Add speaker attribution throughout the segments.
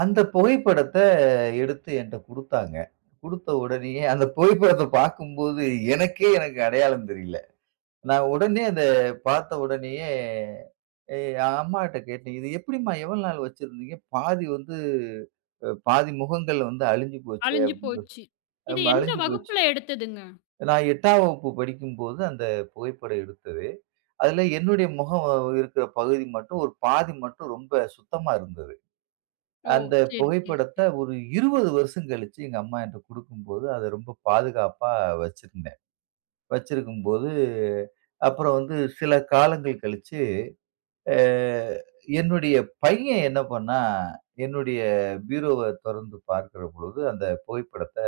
Speaker 1: அந்த புகைப்படத்த எடுத்து என்ட்ட குடுத்தாங்க. குடுத்த உடனேயே, அந்த புகைப்படத்த பாக்கும்போது, எனக்கே எனக்கு அடையாளம் தெரியல. நான் உடனே அத பாத்த உடனேயே, எ அம்மா கிட்ட கேட்டேன், "இது எப்டிம்மா எவ்வளவு நாள் வச்சிருந்தீங்க? பாதி வந்து, ப பாதி முகங்கள் வந்து அழுஞ்சு போச்சே"
Speaker 2: அழிஞ்சு
Speaker 1: அப்டினு
Speaker 2: போச்சு,
Speaker 1: சொல்லி,
Speaker 2: இது
Speaker 1: அம்மா
Speaker 2: எந்த
Speaker 1: அழுஞ்சு போச்சு.
Speaker 2: வகுப்புல எடுத்ததுங்க?
Speaker 1: நான் 8ஆம் வகுப்பு படிக்கும்போது அந்த புகைப்படம் எடுத்தது. அதில என்னுடைய முகம் இருக்ற பகுதி மட்டும், ஒரு பாதி மட்டும் ரொம்ப சுத்தமா இருந்தது.
Speaker 2: ஓ,
Speaker 1: அந்த
Speaker 2: சேரி சேரி
Speaker 1: புகைப்படத்த
Speaker 2: சேரி.
Speaker 1: ஒரு 20 வருஷம் கழிச்சு எங்க அம்மா என்ட்ட குடுக்கும்போது, அதை ரொம்ப பாதுகாப்பா வச்சிருந்தேன். வச்சிருக்கும் போது, அப்புறம் வந்து சில காலங்கள் கழிச்சு, அ என்னுடைய பையன் என்ன பண்ணான்? என்னுடைய பீரோவ தொறந்து பாக்கிற பொழுது, அந்த புகைப்படத்த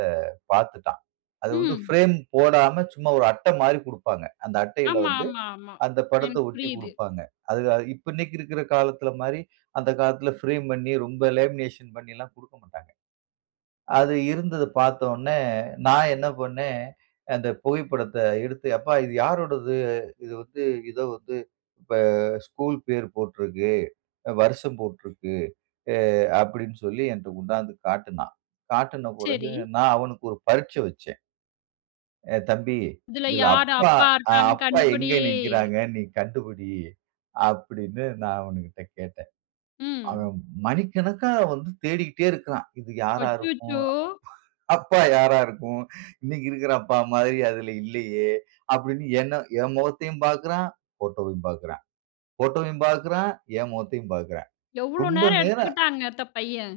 Speaker 1: பாத்துட்டான். அது வந்து
Speaker 2: ம்.
Speaker 1: ஃபிரேம் போடாம சும்மா ஒரு அட்டை மாரி குடுப்பாங்க. அந்த அட்டையில
Speaker 2: ஆமா
Speaker 1: வந்து
Speaker 2: ஆமா ஆமா.
Speaker 1: அந்த படத்தை
Speaker 2: எனக்கு
Speaker 1: ஒட்டிக்
Speaker 2: புரியுது.
Speaker 1: குடுப்பாங்க. அது அ இப்ப இன்னைக்கு இருக்கிற காலத்தில மாரி, அந்த காலத்தில ஃபிரேம் பண்ணி, ரொம்ப லேமினேஷன் குடுக்க மாட்டாங்க. அது இருந்தத பாத்த உடனே, நான் என்ன பண்ணேன்? அந்த புகைப்படத்த எடுத்து, அப்பா இது யாரோடது? இது வந்து இதோ வந்து, இப்ப ஸ்கூல் பேர் போட்டிருக்கு, வருஷம் போட்டிருக்கு, எ அப்டினு சொல்லி என்ட்ட கொண்டாந்து காட்டுனான். காட்டின பிறகு
Speaker 2: சரி.
Speaker 1: நான் அவனுக்கு ஒரு பரீட்சை வெச்சேன். ஏ தம்பி
Speaker 2: இதுல
Speaker 1: "இதில
Speaker 2: யார்
Speaker 1: அப்பா,
Speaker 2: அப்பா
Speaker 1: அ
Speaker 2: இருக்காங்கன்னு
Speaker 1: அப்பா
Speaker 2: கண்டுபிடி?
Speaker 1: எங்க நிக்கிறாங்க? நீ கண்டுபிடி" அப்டினு நான் அவனுகிட்ட கேட்டேன்.
Speaker 2: ம்.
Speaker 1: அவன் மணிக்கணக்கா வந்து தேடிக்கிட்டே இருக்கான். இது யாரா இருக்கும்?
Speaker 2: அச்சச்சோ!
Speaker 1: அப்பா யாரா இருக்கும்? இன்னைக்கு இருக்கிற அப்பா மாதிரி அதில இல்லையே! அப்டினு என்ன என் முகத்தையும் பாக்குறான்; போட்டோவயும் பாக்குறான். போட்டோவயும் பாக்குறான்; என் முகத்தையும் பாக்குறான்.
Speaker 2: எவ்வளோ
Speaker 1: ரொம்ப
Speaker 2: நேரம்
Speaker 1: நேரம்
Speaker 2: எடுத்துக்கிட்டாங்க அந்த பையன்?